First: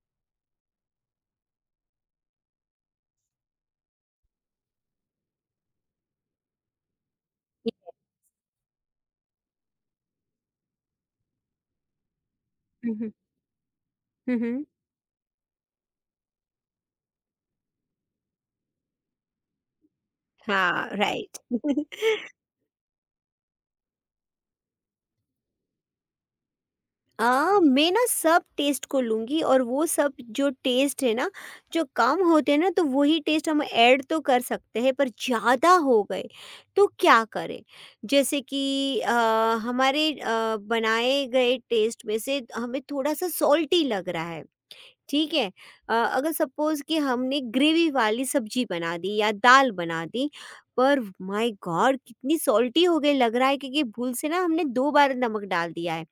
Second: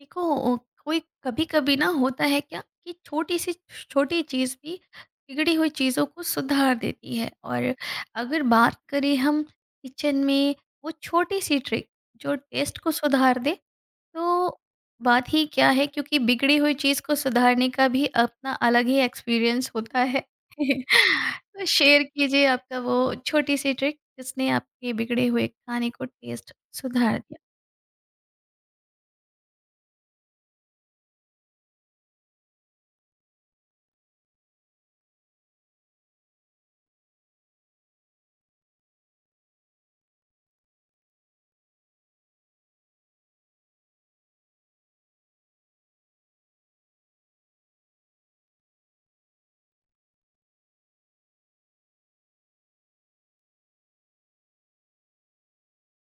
देखो ओ, कोई कभी कभी ना होता है क्या कि छोटी सी छोटी चीज़ भी बिगड़ी हुई चीज़ों को सुधार देती है। और अगर बात करें हम किचन में, वो छोटी सी ट्रिक जो टेस्ट को हुँ, हुँ। सुधार दे, हुँ, तो हुँ। बात ही क्या है, क्योंकि बिगड़ी हुई चीज़ को सुधारने का भी अपना अलग ही एक्सपीरियंस होता है। हाँ, राइट। तो शेयर कीजिए आपका वो छोटी सी ट्रिक जिसने आपके बिगड़े हुए खाने को टेस्ट सुधार दिया। अ, मैं ना सब टेस्ट को लूँगी और वो सब जो टेस्ट है ना, जो कम होते हैं ना तो वही टेस्ट हम ऐड तो कर सकते हैं पर ज़्यादा हो गए, तो क्या करें? जैसे कि हमारे बनाए गए टेस्ट में से हमें थोड़ा-सा सॉल्टी लग रहा है। ठीक है अगर सपोज कि हमने ग्रेवी वाली सब्जी बना दी या दाल बना दी पर माय गॉड कितनी सॉल्टी हो गई लग रहा है क्योंकि भूल से ना हमने 2 बार नमक डाल दिया है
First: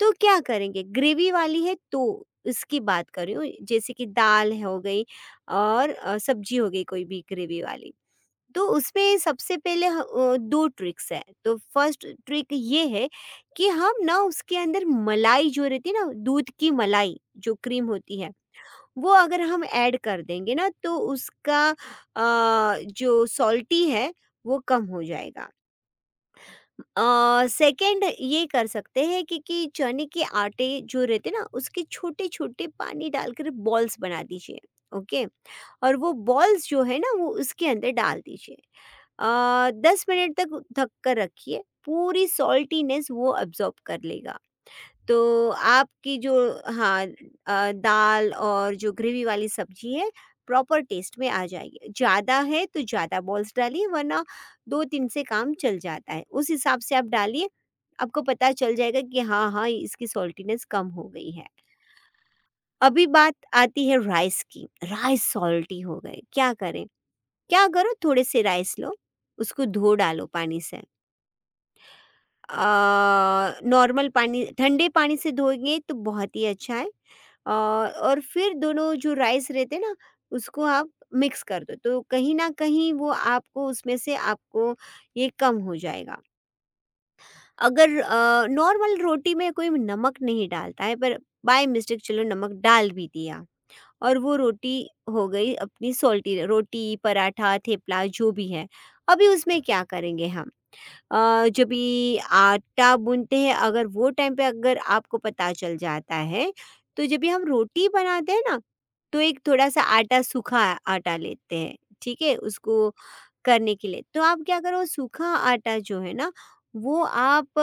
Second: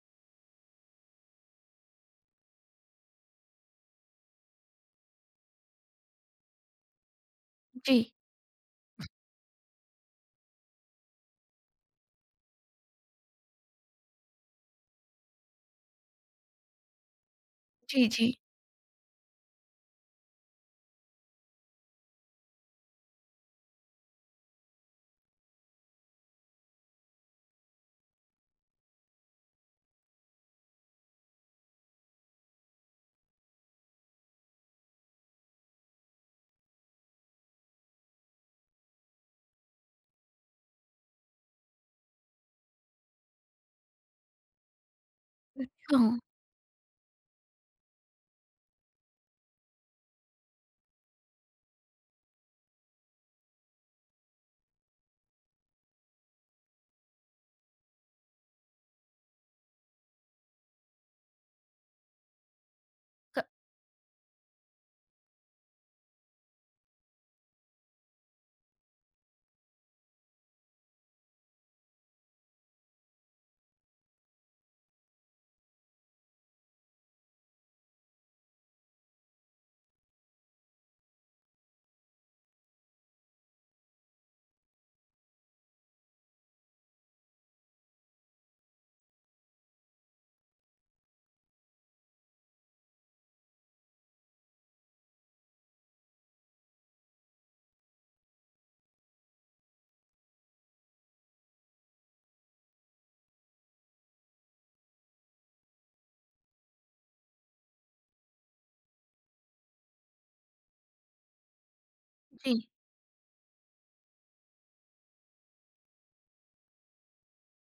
तो क्या करेंगे ग्रेवी वाली है तो इसकी बात कर रही हूँ जैसे कि दाल है हो गई और सब्जी हो गई कोई भी ग्रेवी वाली जी तो उसमें सबसे पहले दो ट्रिक्स है तो फर्स्ट ट्रिक ये है कि हम ना उसके अंदर मलाई जो रहती है ना दूध की मलाई जो क्रीम जी। होती है जी। वो अगर हम ऐड कर देंगे ना तो उसका जो सॉल्टी है वो कम हो जाएगा। सेकंड ये कर सकते हैं कि चने के आटे जो रहते ना उसके छोटे छोटे पानी डालकर बॉल्स बना दीजिए। ओके और वो बॉल्स जो है ना वो उसके अंदर डाल दीजिए। 10 मिनट तक ढक कर रखिए पूरी सॉल्टीनेस वो अब्जॉर्ब कर लेगा। तो आपकी हाँ। जो हाँ दाल और जो ग्रेवी वाली सब्जी है प्रॉपर टेस्ट में आ जाएगी। ज़्यादा है तो ज़्यादा बॉल्स डालिए वरना दो तीन से काम चल जाता है उस हिसाब से आप डालिए। आपको पता चल जाएगा कि हाँ हाँ इसकी सॉल्टीनेस कम हो गई है। अभी बात क-। आती है राइस की। राइस सॉल्टी हो गए क्या करें? क्या करो थोड़े से राइस लो, उसको धो डालो पानी से। अ, नॉर्मल पानी ठंडे पानी से धोएंगे तो बहुत ही अच्छा है। और फिर दोनों जो राइस रहते हैं ना उसको आप मिक्स कर दो तो कहीं ना कहीं वो आपको उसमें से आपको ये कम हो जाएगा। अगर नॉर्मल रोटी में कोई नमक नहीं डालता है पर बाय मिस्टेक चलो नमक डाल भी दिया और वो रोटी हो गई अपनी सोल्टी रोटी पराठा थेपला जो भी है अभी उसमें क्या करेंगे हम? जब भी आटा बुनते हैं अगर वो टाइम पे अगर आपको पता चल जाता है, तो जब भी हम रोटी बनाते हैं ना तो एक थोड़ा सा आटा सूखा आटा लेते हैं। ठीक है जी। उसको करने के लिए तो आप क्या करो सूखा आटा जो है ना वो आप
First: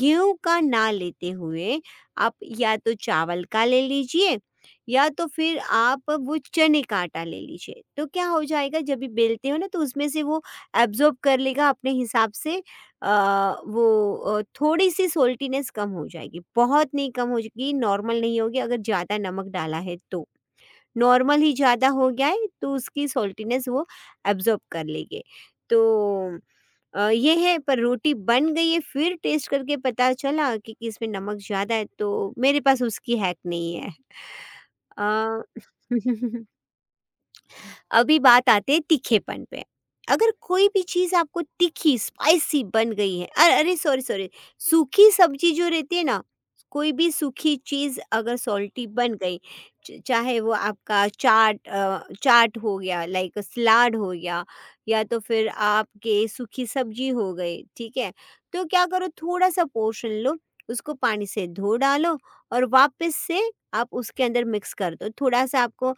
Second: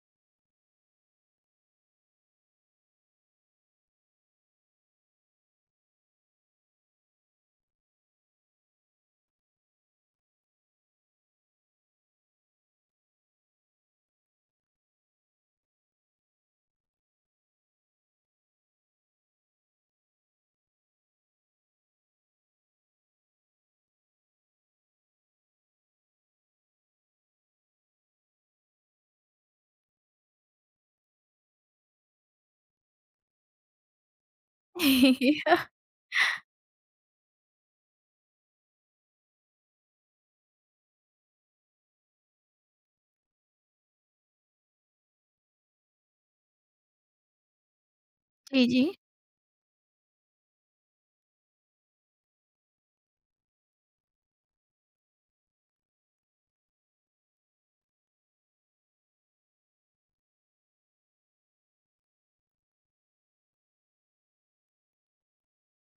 गेहूं का ना लेते हुए आप या तो चावल का ले लीजिए या तो फिर आप वो चने का आटा ले लीजिए। तो क्या हो जाएगा जब भी बेलते हो ना तो उसमें से वो एब्जॉर्ब कर लेगा अपने हिसाब से। वो थोड़ी सी सोल्टीनेस कम हो जाएगी। बहुत नहीं कम हो जाएगी, नॉर्मल नहीं होगी अगर ज़्यादा नमक डाला है तो। नॉर्मल ही ज़्यादा हो गया है तो उसकी सॉल्टीनेस वो एब्ज़ॉर्ब कर लेंगे। तो ये है। पर रोटी बन गई है फिर टेस्ट करके पता चला कि इसमें नमक ज़्यादा है तो मेरे पास उसकी हैक नहीं है। अ अभी बात आती है तीखेपन पे। अगर कोई भी चीज़ आपको तीखी, स्पाइसी बन गई है अरे सॉरी, सॉरी सूखी सब्ज़ी जो रहती है ना, कोई भी सूखी चीज़ अगर जी, जी। सॉल्टी बन गई, च चाहे वो आपका चाट हो गया, लाइक सलाद हो गया या तो फिर आपके सूखी सब्ज़ी हो गई, ठीक है? तो क्या करो थोड़ा-सा पोर्शन लो, उसको पानी से धो डालो और वापस से आप उसके अंदर मिक्स कर दो। थोड़ा-सा आपको अ,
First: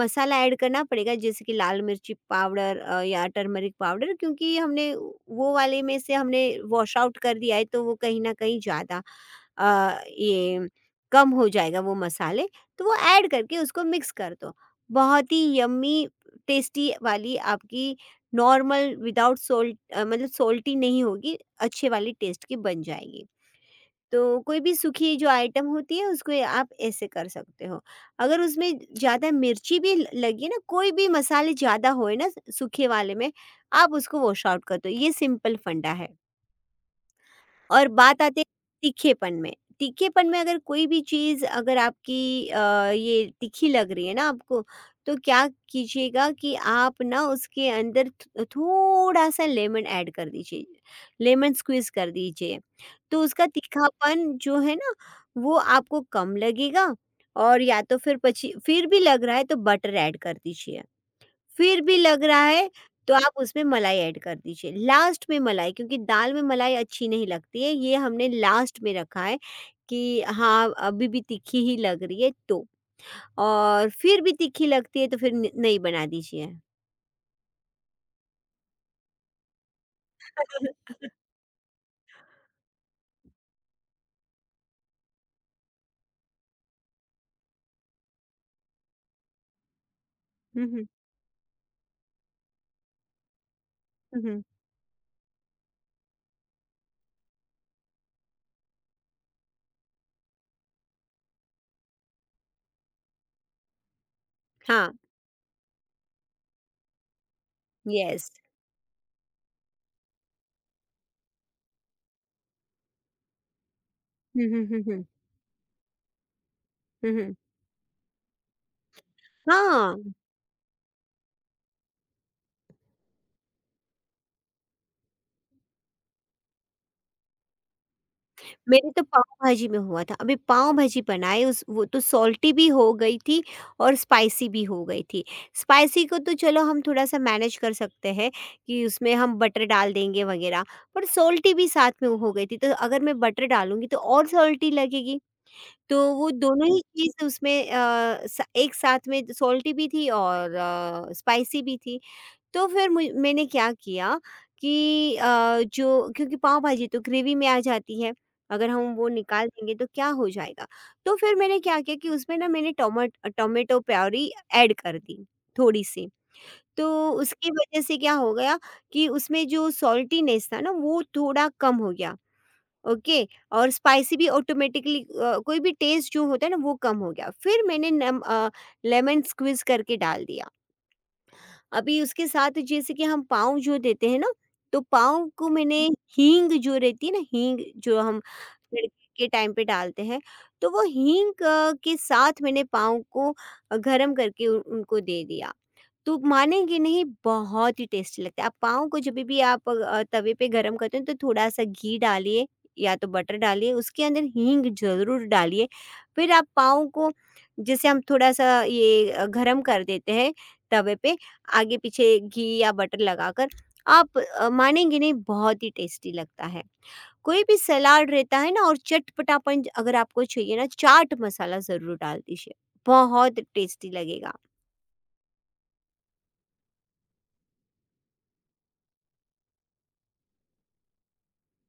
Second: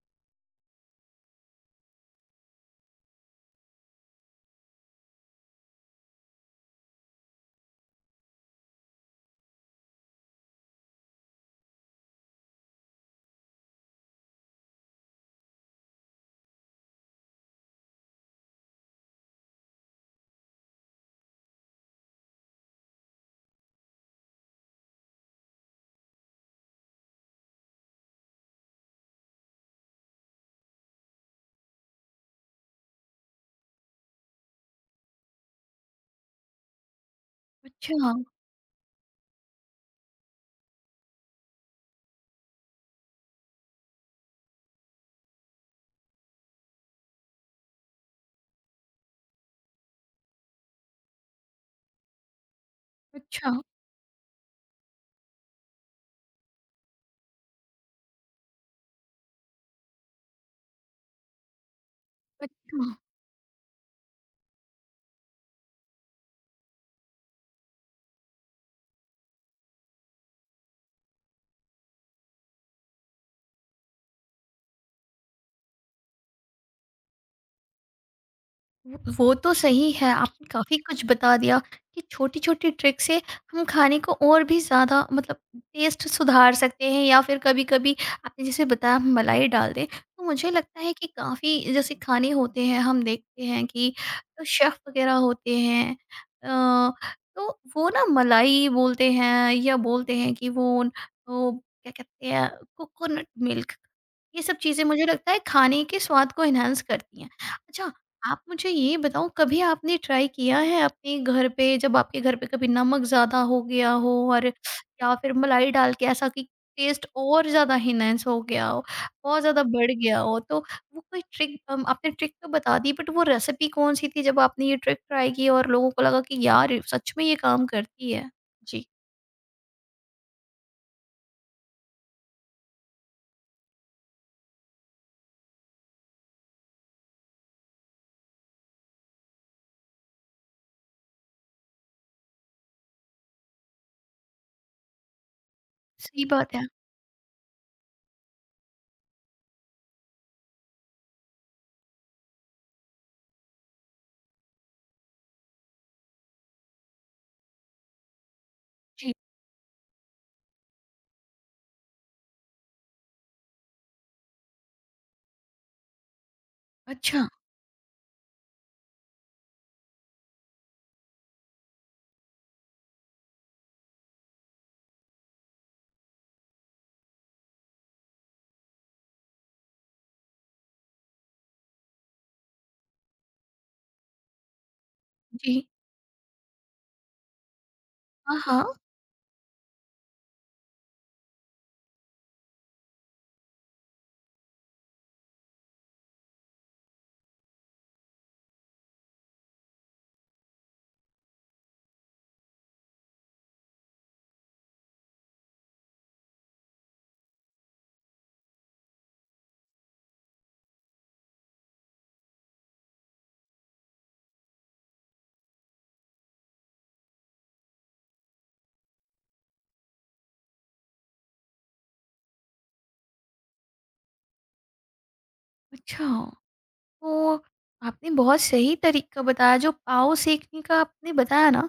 मसाला ऐड करना पड़ेगा जैसे कि लाल मिर्ची पाउडर या टर्मरिक पाउडर क्योंकि हमने वो वाले में से हमने वॉश आउट कर दिया है तो वो कहीं ना कहीं ज़्यादा ये कम हो जाएगा वो मसाले। तो वो ऐड करके उसको मिक्स कर दो। बहुत ही यम्मी टेस्टी वाली आपकी नॉर्मल विदाउट सोल्ट, मतलब सोल्टी नहीं होगी अच्छे वाली टेस्ट की बन जाएगी। तो कोई भी सूखी जो आइटम होती है उसको ये आप ऐसे कर सकते हो। अगर उसमें ज़्यादा मिर्ची भी ल लगी ना, कोई भी मसाले ज़्यादा होए ना सूखे वाले में, आप उसको वॉश आउट कर दो। ये सिंपल फंडा है। और अच्छा, बात आती है तीखेपन में। तीखेपन में अगर कोई भी चीज़ अगर आपकी ये तीखी लग रही है ना आपको, तो क्या कीजिएगा कि आप ना उसके अंदर थ थोड़ा-सा लेमन ऐड कर दीजिए, लेमन स्क्वीज़ कर दीजिए। तो उसका अच्छा, तीखापन जो है ना, वो आपको कम लगेगा और या तो फिर पची फिर भी लग रहा है तो बटर ऐड कर दीजिए। फिर भी लग रहा है अच्छा। तो आप उसमें मलाई ऐड कर दीजिए। लास्ट में मलाई क्योंकि दाल में मलाई अच्छी नहीं लगती है ये हमने लास्ट में रखा है कि हाँ अभी भी तीखी ही लग रही है तो। और फिर भी तीखी लगती है तो फिर नहीं बना दीजिए। वो तो सही है। आपने काफ़ी कुछ बता दिया कि छोटी-छोटी ट्रिक से हम खाने को और भी ज़्यादा, मतलब टेस्ट सुधार सकते हैं। या फिर कभी-कभी आपने जैसे बताया हम मलाई डाल दें। तो मुझे हम्म लगता हम्म है कि काफ़ी जैसे खाने होते हैं, हम देखते हैं कि हम्म। शेफ़ वग़ैरह होते हैं, अ, तो वो ना मलाई बोलते हैं या बोलते हैं कि वो क्या कहते हैं, कोकोनट मिल्क। ये सब चीज़ें हाँ। मुझे लगता है खाने के स्वाद को एनहांस करती हैं। अच्छा, यस। आप मुझे ये बताओ, कभी आपने ट्राई किया है अपने घर पे, जब आपके घर पे कभी नमक ज़्यादा हो गया हो, और हम्म हम्म हम्म या फिर मलाई डाल के ऐसा कि टेस्ट हम्म, हम्म। और ज़्यादा इनहेंस हो गया हो, बहुत ज़्यादा बढ़ हाँ गया हो, तो वो कोई ट्रिक, आपने ट्रिक तो बता दी, बट वो रेसिपी कौन सी थी जब आपने ये ट्रिक ट्राई की और लोगों को लगा कि यार ये सच में ये काम करती है? जी। मेरे तो पाव भाजी में हुआ था। अभी पाव भाजी बनाए उस वो तो सॉल्टी भी हो गई थी और स्पाइसी भी हो गई थी। स्पाइसी को तो चलो हम थोड़ा-सा मैनेज कर सकते हैं कि उसमें हम बटर डाल देंगे वगैरह, पर सॉल्टी भी साथ में हो गई थी, तो अगर मैं बटर डालूँगी तो और सॉल्टी लगेगी। तो सही वो बात है। दोनों ही चीज़ उसमें अ, स एक साथ में सॉल्टी भी थी और स्पाइसी भी थी। तो फिर मैंने क्या किया कि जो क्योंकि पाव भाजी तो ग्रेवी में आ जाती है अगर हम वो जी। निकाल देंगे तो क्या हो जाएगा। तो फिर मैंने क्या किया कि उसमें ना मैंने टोमेटो प्योरी ऐड कर दी थोड़ी सी। तो अच्छा। उसकी वजह से क्या हो गया कि उसमें जो सॉल्टीनेस था ना वो थोड़ा कम हो गया। ओके। और स्पाइसी भी ऑटोमेटिकली कोई भी टेस्ट जो होता है ना वो कम हो गया। फिर मैंने लेमन स्क्विज करके डाल दिया। अभी उसके साथ जैसे कि हम पाँव जो देते हैं ना, तो पाँव को जी। मैंने हींग जो रहती है ना, हींग जो हम हाँ, हाँ। तड़के के टाइम पे डालते हैं, तो वो हींग के साथ मैंने पाँव को गरम करके उनको दे दिया। तो मानेंगे नहीं बहुत ही टेस्टी लगता है। आप पाव को जब भी आप तवे पे गरम करते हैं तो थोड़ा-सा घी डालिए या तो बटर डालिए, उसके अंदर हींग ज़रूर डालिए। फिर आप पाव को जैसे हम थोड़ा-सा ये गरम कर देते हैं तवे पे, आगे-पीछे घी या बटर लगाकर, आप मानेंगे नहीं बहुत ही टेस्टी लगता है। कोई भी सलाद रहता है ना और चटपटापन अगर आपको चाहिए ना, चाट मसाला ज़रूर डाल दीजिए, बहुत टेस्टी लगेगा। अच्छा। तो आपने बहुत सही तरीका बताया, जो पाव सेकने का आपने बताया ना,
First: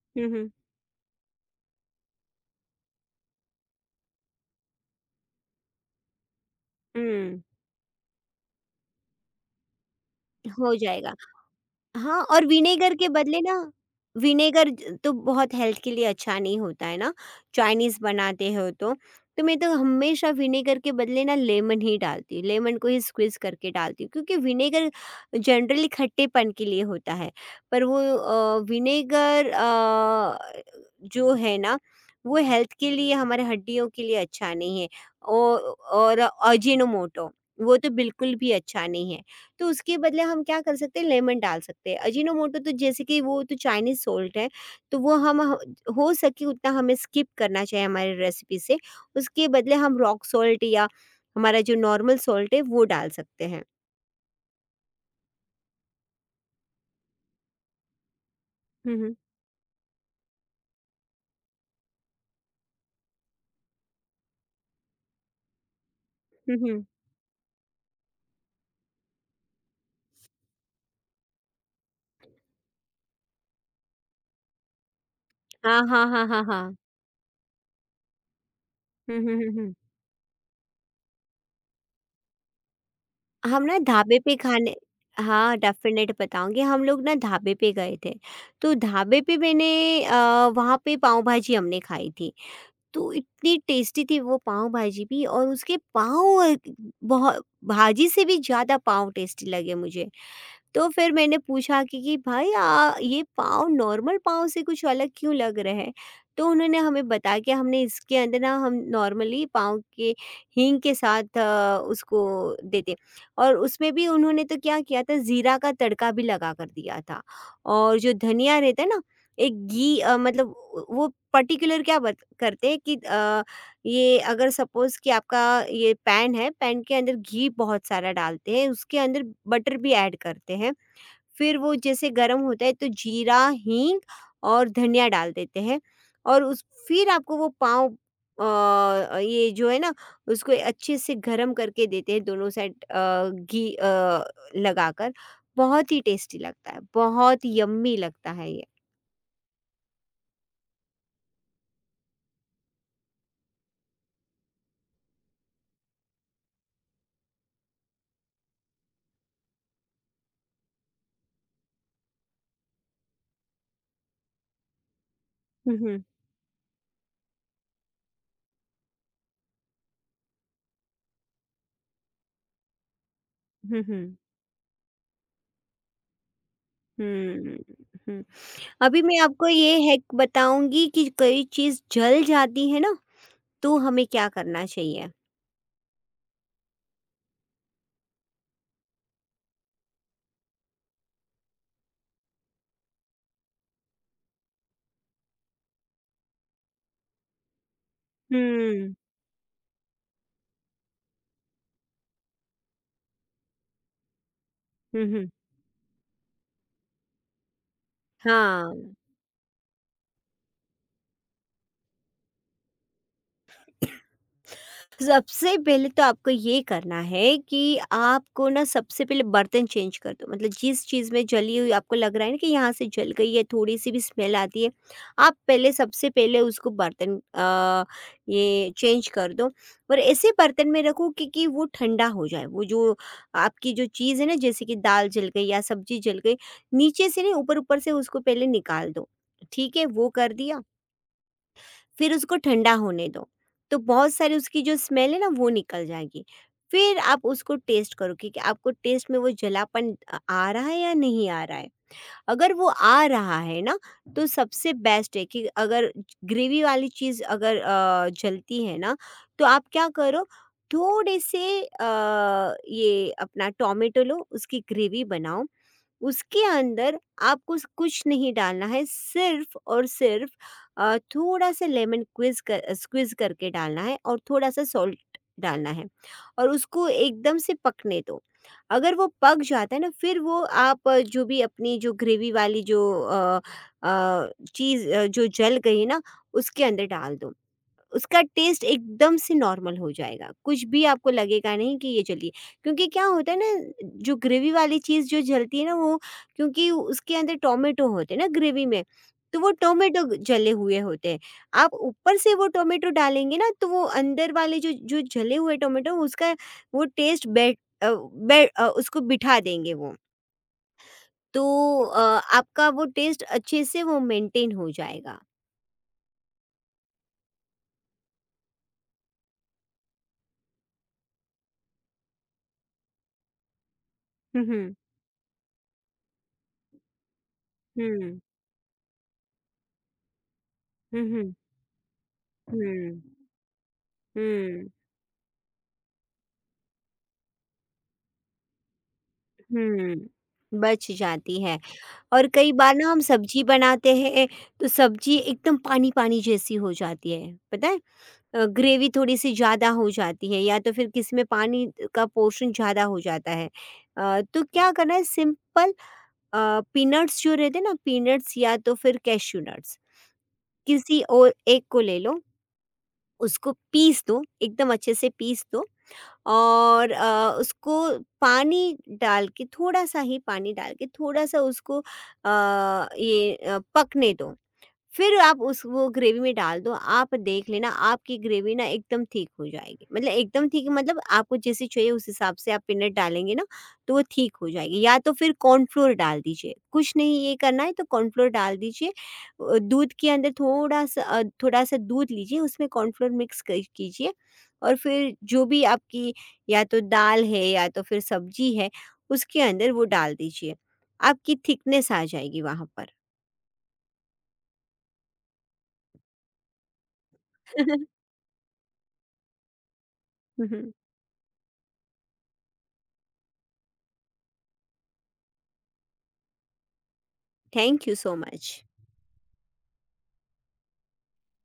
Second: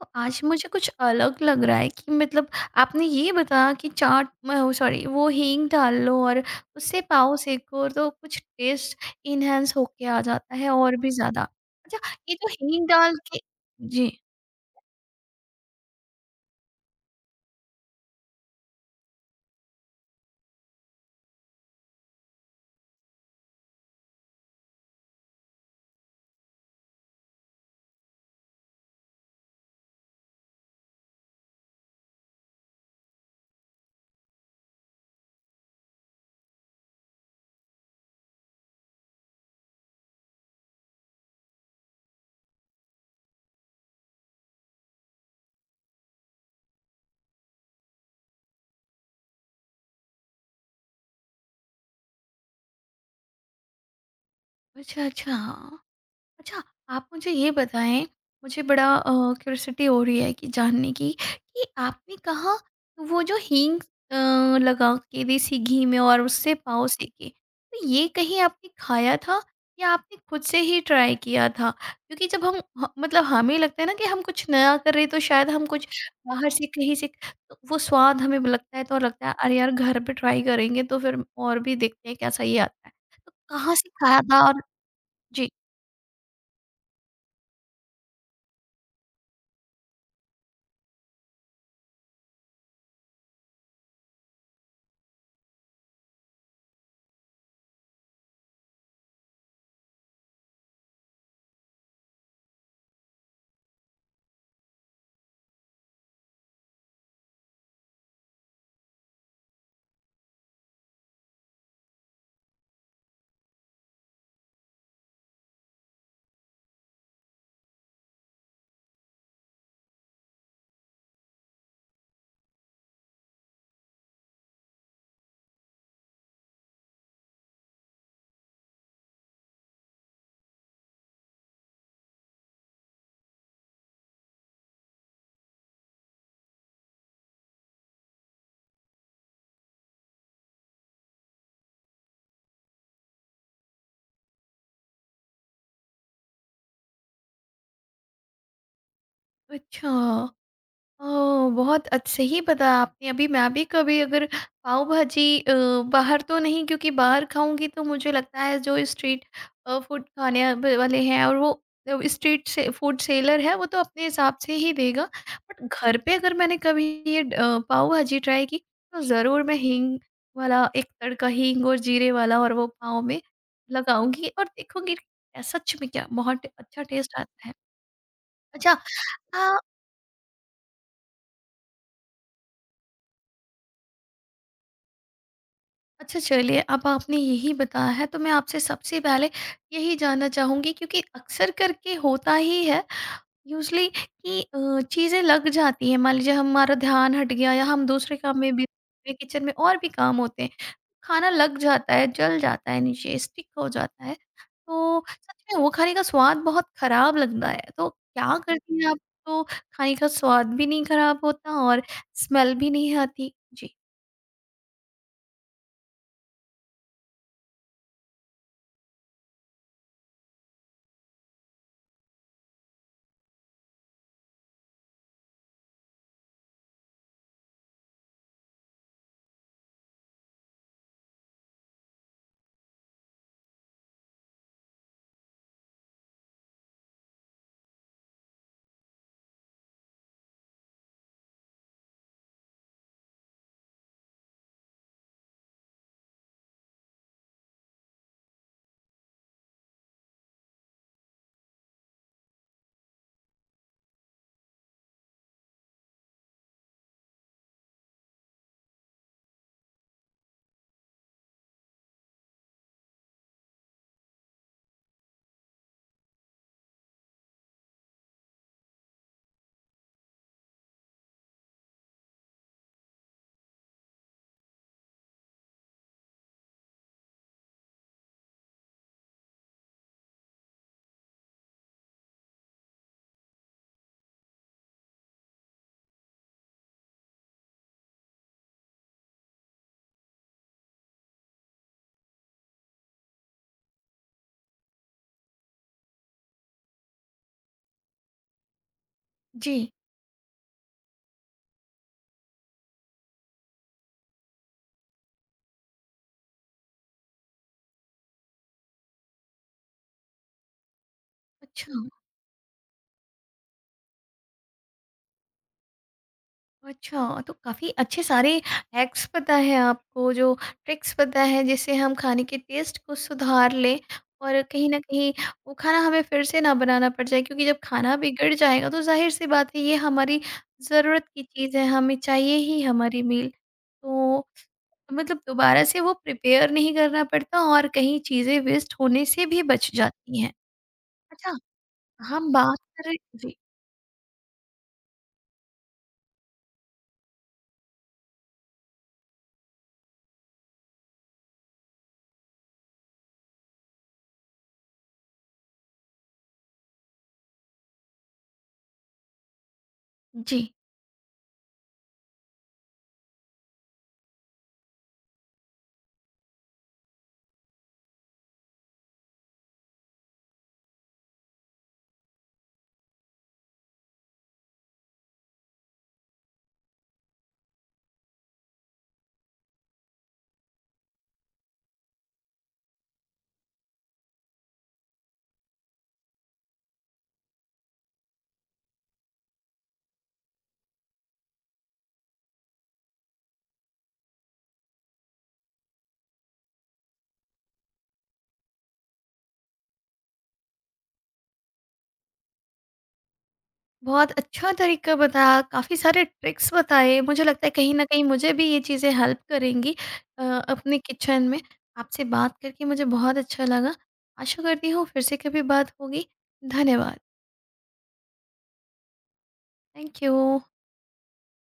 तो हुँ, आज हुँ। मुझे कुछ अलग लग रहा है कि मतलब आपने ये बताया कि चाट, सॉरी, वो हींग डाल लो और उससे पाव हुँ। सेको तो कुछ टेस्ट इनहेंस होके आ जाता है हो और भी जाएगा। ज़्यादा। अच्छा। हाँ, ये और जो हींग विनेगर के डाल के। बदले ना जी। विनेगर ज तो बहुत हेल्थ के लिए अच्छा नहीं होता है ना, चाइनीज़ बनाते हो तो। तो मैं तो हमेशा विनेगर के बदले ना लेमन ही डालती हूँ, लेमन को ही स्क्वीज़ करके डालती हूँ क्योंकि विनेगर जनरली खट्टेपन के लिए होता है। पर वो विनेगर जो है ना वो हेल्थ के लिए हमारे हड्डियों के लिए अच्छा नहीं है। औ और अजीनोमोटो वो तो बिल्कुल भी अच्छा नहीं है। तो उसके बदले हम क्या कर सकते हैं लेमन डाल सकते हैं। अजीनोमोटो तो जैसे कि वो तो चाइनीज़ सॉल्ट है तो वो हम हो सके उतना हमें स्किप करना चाहिए हमारी रेसिपी से। उसके बदले हम रॉक सॉल्ट या हमारा जो नॉर्मल सॉल्ट है वो डाल सकते हैं। अच्छा, अच्छा। हाँ। अच्छा, आप मुझे ये बताएँ, मुझे बड़ा हम्म हम्म क्यूरियोसिटी हो रही है, कि जानने की, कि आपने कहा वो जो हींग लगा के देसी घी में और उससे हम्म हम्म। पाव सेके, तो ये कहीं आपने खाया था या आपने खुद से ही ट्राई किया था? क्योंकि जब हम ह मतलब हमें लगता है ना कि हम कुछ नया कर रहे हैं, तो शायद हम हाँ कुछ हाँ हाँ हाँ बाहर से हाँ। कहीं से, तो वो स्वाद हमें लगता है, तो हम्म लगता है हम्म अरे हम्म यार हम्म। घर पे ट्राई करेंगे तो फिर और भी देखते हैं कैसा ये आता है। तो हम कहाँ ना से ढाबे खाया पे था? और खाने जी। हाँ डेफिनेट बताऊंगी। हम लोग ना ढाबे पे गए थे तो ढाबे पे मैंने वहाँ पे पाव भाजी हमने खाई थी। तो इतनी टेस्टी थी वो पाव भाजी भी और उसके पाव बहुत भाजी से भी ज़्यादा पाव टेस्टी लगे मुझे। तो फिर मैंने पूछा कि भाई ये पाँव नॉर्मल पाँव से कुछ अलग क्यों लग रहे हैं। तो उन्होंने हमें बताया कि हमने इसके अंदर ना हम नॉर्मली पाँव के हींग के साथ उसको देते और उसमें भी उन्होंने तो क्या किया था ज़ीरा का तड़का भी लगा कर दिया था और जो धनिया रहता है ना एक घी मतलब वो पर्टिकुलर क्या करते हैं कि ये अगर सपोज कि आपका ये पैन है। पैन के अंदर घी बहुत सारा डालते हैं, उसके अंदर बटर भी ऐड करते हैं। फिर वो जैसे गरम होता है तो जीरा, हींग और धनिया डाल देते हैं। और उस फिर आपको वो पाँव ये जो है ना उसको अच्छे से गरम करके देते हैं दोनों साइड घी लगाकर। बहुत ही टेस्टी लगता है, बहुत यम्मी लगता है ये। अच्छा। ओह! बहुत अच सही बताया आपने। अभी मैं भी कभी अगर पाव भाजी, बाहर तो नहीं, क्योंकि बाहर खाऊँगी तो मुझे लगता है जो स्ट्रीट फूड खाने ब वाले हैं, और वो स्ट्रीट से फूड सेलर है, वो तो अपने हिसाब से ही देगा। बट हुँ, घर हुँ। पे अगर मैंने कभी ये पाव भाजी ट्राई की तो ज़रूर मैं हींग वाला एक तड़का, हींग और जीरे वाला, और वो पाव में हुँ, हुँ। लगाऊँगी और देखूँगी सच में क्या बहुत अच्छा टेस्ट आता है। हुँ, हुँ। अच्छा। अभी मैं अ आपको ये हैक बताऊँगी कि कोई चीज़ जल जाती है ना, तो हमें क्या करना चाहिए? अच्छा, चलिए अब आपने यही बताया है तो मैं आपसे सबसे पहले यही जानना चाहूँगी, क्योंकि अक्सर करके होता ही है, यूजली, कि चीज़ें लग जाती हैं। मान लीजिए हमारा ध्यान हट गया, या हम दूसरे काम में भी, हुँ। किचन में और भी काम होते हैं, खाना लग जाता है, जल जाता है, नीचे स्टिक हो जाता है, तो हुँ, हुँ। सच में वो खाने का स्वाद बहुत खराब लगता है। तो क्या करती हाँ। हैं आप तो खाने का स्वाद भी नहीं खराब होता और स्मेल भी नहीं आती? जी। सबसे पहले तो आपको ये करना है कि आपको ना सबसे पहले बर्तन चेंज कर दो, मतलब जिस चीज़ में जली हुई आपको लग रहा है ना कि यहाँ से जल गई है, थोड़ी सी भी स्मेल आती है, आप पहले सबसे पहले उसको बर्तन ये चेंज कर दो और ऐसे बर्तन में रखो कि वो ठंडा हो जाए। वो जो आपकी जो चीज़ है ना जैसे कि दाल जल गई या सब्जी जल गई नीचे से नहीं ऊपर ऊपर से उसको पहले निकाल दो। ठीक है वो कर दिया फिर उसको ठंडा होने दो, तो बहुत सारी उसकी जो स्मेल है ना वो निकल जाएगी। फिर आप उसको टेस्ट करो कि आपको टेस्ट में वो जलापन आ रहा है या नहीं आ रहा है। अगर वो आ रहा है ना तो सबसे बेस्ट है कि अगर ग्रेवी वाली चीज़ अगर जलती है ना तो आप क्या करो थोड़े से ये अपना टोमेटो लो उसकी ग्रेवी बनाओ। उसके अंदर आपको कुछ नहीं डालना है, सिर्फ और सिर्फ थोड़ा सा लेमन क्विज कर स्क्विज करके डालना है और थोड़ा सा सॉल्ट डालना है और उसको एकदम से पकने दो। अगर वो पक जाता है ना फिर वो आप जो भी अपनी जो ग्रेवी वाली जो चीज़ जो जल गई है ना उसके अंदर डाल दो। उसका टेस्ट एकदम से नॉर्मल हो जाएगा, कुछ भी आपको लगेगा नहीं कि ये जली है। क्योंकि क्या होता है ना, जो ग्रेवी वाली चीज़ जो जलती है ना वो क्योंकि उसके अंदर टोमेटो होते हैं ना ग्रेवी में, तो वो जी। टोमेटो जले हुए होते हैं। आप ऊपर से वो टोमेटो डालेंगे ना तो वो अंदर वाले जो जो जले हुए टोमेटो उसका वो टेस्ट बैठ अ, बै अ, उसको बिठा देंगे वो। तो अच्छा। अ, आपका वो टेस्ट अच्छे से वो मेंटेन हो जाएगा। अच्छा, तो काफ़ी अच्छे सारे हैक्स पता है आपको, जो ट्रिक्स पता है, जिससे हम खाने के टेस्ट को सुधार लें, और हुँ, कहीं हुँ। न कहीं वो खाना हमें फिर से ना बनाना पड़ जाए, क्योंकि जब खाना हुँ। बिगड़ जाएगा तो ज़ाहिर-सी बात है, ये हमारी हुँ, ज़रूरत की हुँ। चीज़ है, हमें चाहिए ही हमारी हुँ। मील। तो हुँ, मतलब दोबारा से वो प्रिपेयर नहीं करना पड़ता, और कहीं चीज़ें वेस्ट होने से भी बच हुँ, जाती हैं। बच अच्छा, जाती है। और हम कई बात बार कर ना रहे हम जी, सब्ज़ी बनाते हैं तो सब्ज़ी एकदम पानी-पानी जैसी हो जाती है, पता है? ग्रेवी थोड़ी-सी ज़्यादा हो जाती है या तो फिर किसी में पानी का पोर्शन ज़्यादा हो जाता है। तो क्या करना है सिंपल। पीनट्स जो रहते हैं ना पीनट्स या तो फिर कैश्यू नट्स, जी। किसी और एक को ले लो, उसको पीस दो, एकदम अच्छे से पीस दो और उसको पानी डाल के थोड़ा सा ही पानी डाल के थोड़ा सा उसको पकने दो। फिर आप उस वो ग्रेवी में डाल दो, आप देख लेना आपकी ग्रेवी ना एकदम थिक हो जाएगी। मतलब एकदम थिक मतलब आपको जैसी चाहिए उस हिसाब से आप पीनट डालेंगे ना, तो वो थिक हो जाएगी। या तो फिर कॉर्नफ्लोर डाल दीजिए। कुछ नहीं ये करना है तो कॉर्नफ्लोर डाल दीजिए। दूध के अंदर थोड़ा-सा थोड़ा-सा दूध लीजिए उसमें कॉर्नफ्लोर मिक्स क कीजिए और फिर जो भी आपकी या तो दाल है या तो फिर सब्ज़ी है, उसके अंदर वो डाल दीजिए। आपकी थिकनेस आ जाएगी वहाँ पर। बहुत अच्छा तरीका बताया, काफ़ी सारे ट्रिक्स बताए। मुझे लगता है कहीं न कहीं मुझे भी ये चीज़ें हेल्प करेंगी, हुँ, हुँ। अपने किचन में। आपसे बात करके मुझे बहुत अच्छा लगा। आशा करती हूँ फिर से कभी बात होगी। धन्यवाद। Thank you so much. Thank you.